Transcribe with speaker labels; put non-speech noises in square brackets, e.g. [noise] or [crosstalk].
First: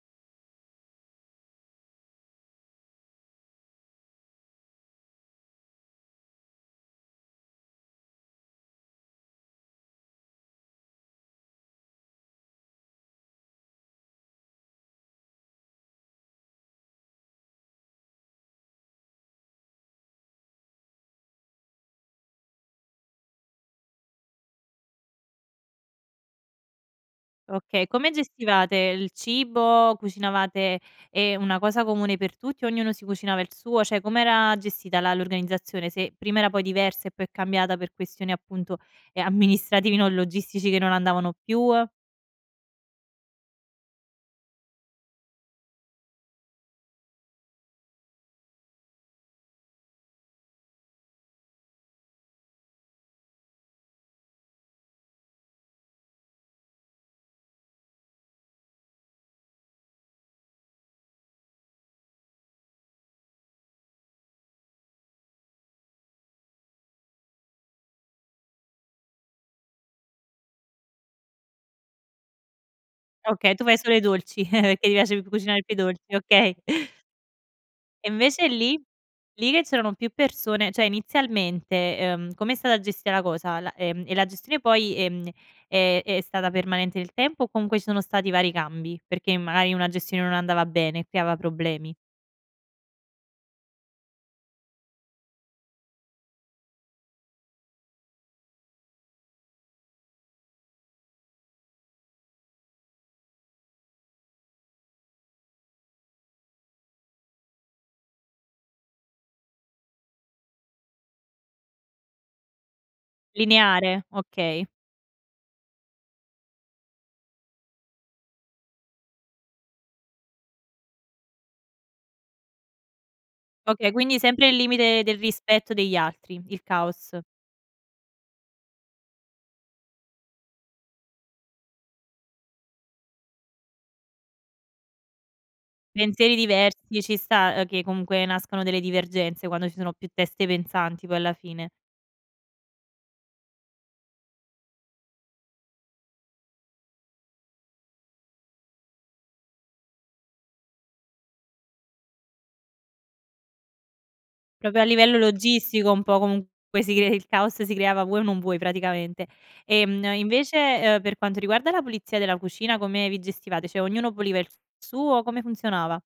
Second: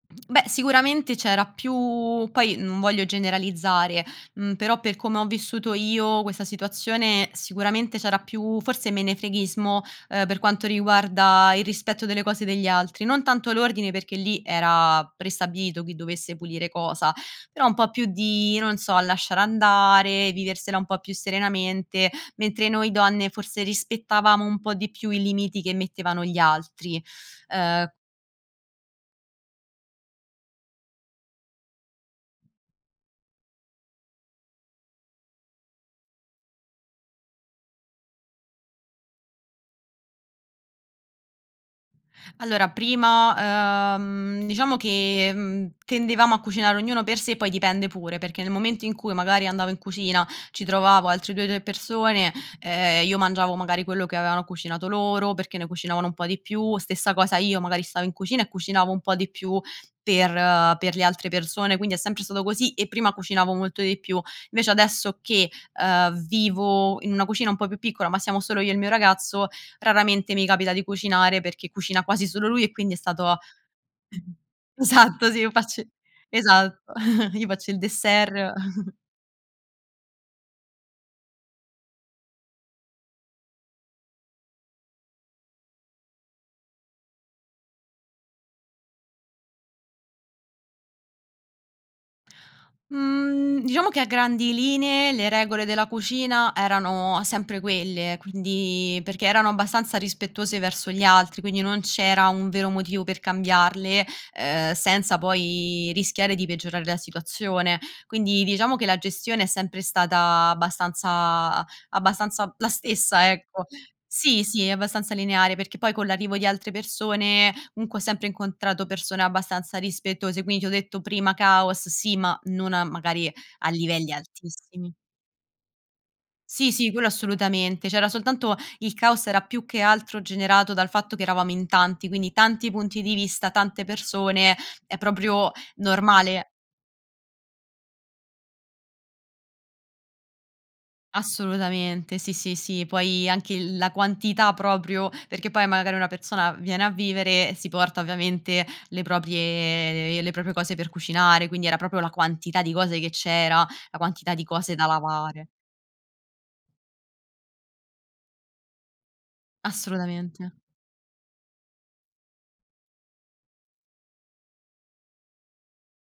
Speaker 1: Beh sicuramente c'era più poi, non voglio generalizzare, mhmm, però per come ho vissuto io questa situazione, sicuramente c'era più forse menefreghismo, uhm, per quanto riguarda il rispetto delle cose degli altri, non tanto l'ordine perché lì era prestabilito chi dovesse pulire cosa, però un po' più di, non so, lasciar andare, viversela un po' più serenamente, mentre noi donne forse rispettavamo un po' di più i limiti che mettevano gli altri.
Speaker 2: Okay,
Speaker 1: Uhm
Speaker 2: come gestivate il cibo? Cucinavate, ehm, una cosa comune per tutti? Ognuno si cucinava il suo? Cioè com'era gestita la l'organizzazione? Se prima era poi diversa e poi è cambiata per questioni appunto, ehm, amministrativi non logistici che non andavano più, uhm
Speaker 1: Allora prima, uhm, diciamo che, mhmm, tendevamo a cucinare ognuno per sé poi dipende pure, perché nel momento in cui magari andavo in cucina, ci trovavo altre 2, 3 persone, ehm, io mangiavo magari quello che avevano cucinato loro perché ne cucinavano un po' di più. Stessa cosa io, magari stavo in cucina e cucinavo un po' di più per per le altre persone, quindi è sempre stato così e prima cucinavo molto di più. Invece adesso che, uhm, vivo in una cucina un po' più piccola, ma siamo solo io e il mio ragazzo, raramente mi capita di cucinare, perché cucina quasi solo lui e quindi è stato
Speaker 2: Okay, tu fai solo i dolci, [chuckles]
Speaker 1: [coughs]
Speaker 2: perché ti piace cu
Speaker 1: esatto, sì, io
Speaker 2: cucinare più i
Speaker 1: facci
Speaker 2: dolci, okay.
Speaker 1: esatto, [chuckles] io faccio il
Speaker 2: E
Speaker 1: dessert.
Speaker 2: invece lì?
Speaker 1: [chuckles]
Speaker 2: Lì che c'erano più persone, cioè inizialmente, ehm, come è stata gestita la cosa? La, ehm, e la gestione poi, ehm, è è stata permanente nel tempo o comunque ci sono stati vari cambi? Perché magari una gestione non andava bene e creava problemi.
Speaker 1: Mhmm, diciamo che a grandi linee le regole della cucina erano sempre quelle, quindi perché erano abbastanza rispettose verso gli altri, quindi non c'era un vero motivo per cambiarle, uhm, senza poi rischiare di peggiorare la situazione. Quindi diciamo che la gestione è sempre stata abbastanza abbastanza la stessa, ecco.
Speaker 2: Lineare,
Speaker 1: Sì,
Speaker 2: okay.
Speaker 1: sì, abbastanza lineare perché poi, con l'arrivo di altre persone, comunque ho sempre incontrato persone abbastanza rispettose, quindi ti ho detto prima caos, sì, ma non a magari a
Speaker 2: Okay,
Speaker 1: livelli
Speaker 2: quindi sempre nel
Speaker 1: altissimi.
Speaker 2: limite del rispetto degli altri, il
Speaker 1: Sì, sì, quello
Speaker 2: caos.
Speaker 1: assolutamente. C'era soltanto il caos era più che altro generato dal fatto che eravamo in tanti, quindi tanti punti di vista, tante persone, è proprio
Speaker 2: Pensieri
Speaker 1: normale.
Speaker 2: diversi, ci sta, ehm, che comunque nascono delle divergenze quando ci sono più teste pensanti poi alla fine.
Speaker 1: Assolutamente, sì, sì, sì, poi anche il la quantità proprio perché poi magari una persona viene a vivere, si porta ovviamente le proprie le proprie cose per cucinare, quindi era proprio la quantità di cose che c'era, la quantità di cose
Speaker 2: Proprio a
Speaker 1: da
Speaker 2: livello
Speaker 1: lavare.
Speaker 2: logistico un po' comunque si cre il caos si creava vuoi o non vuoi praticamente. Ehm,
Speaker 1: Assolutamente.
Speaker 2: invece, ehm, per quanto riguarda la pulizia della cucina come vi gestivate? Cioè ognuno puliva il s suo, come funzionava?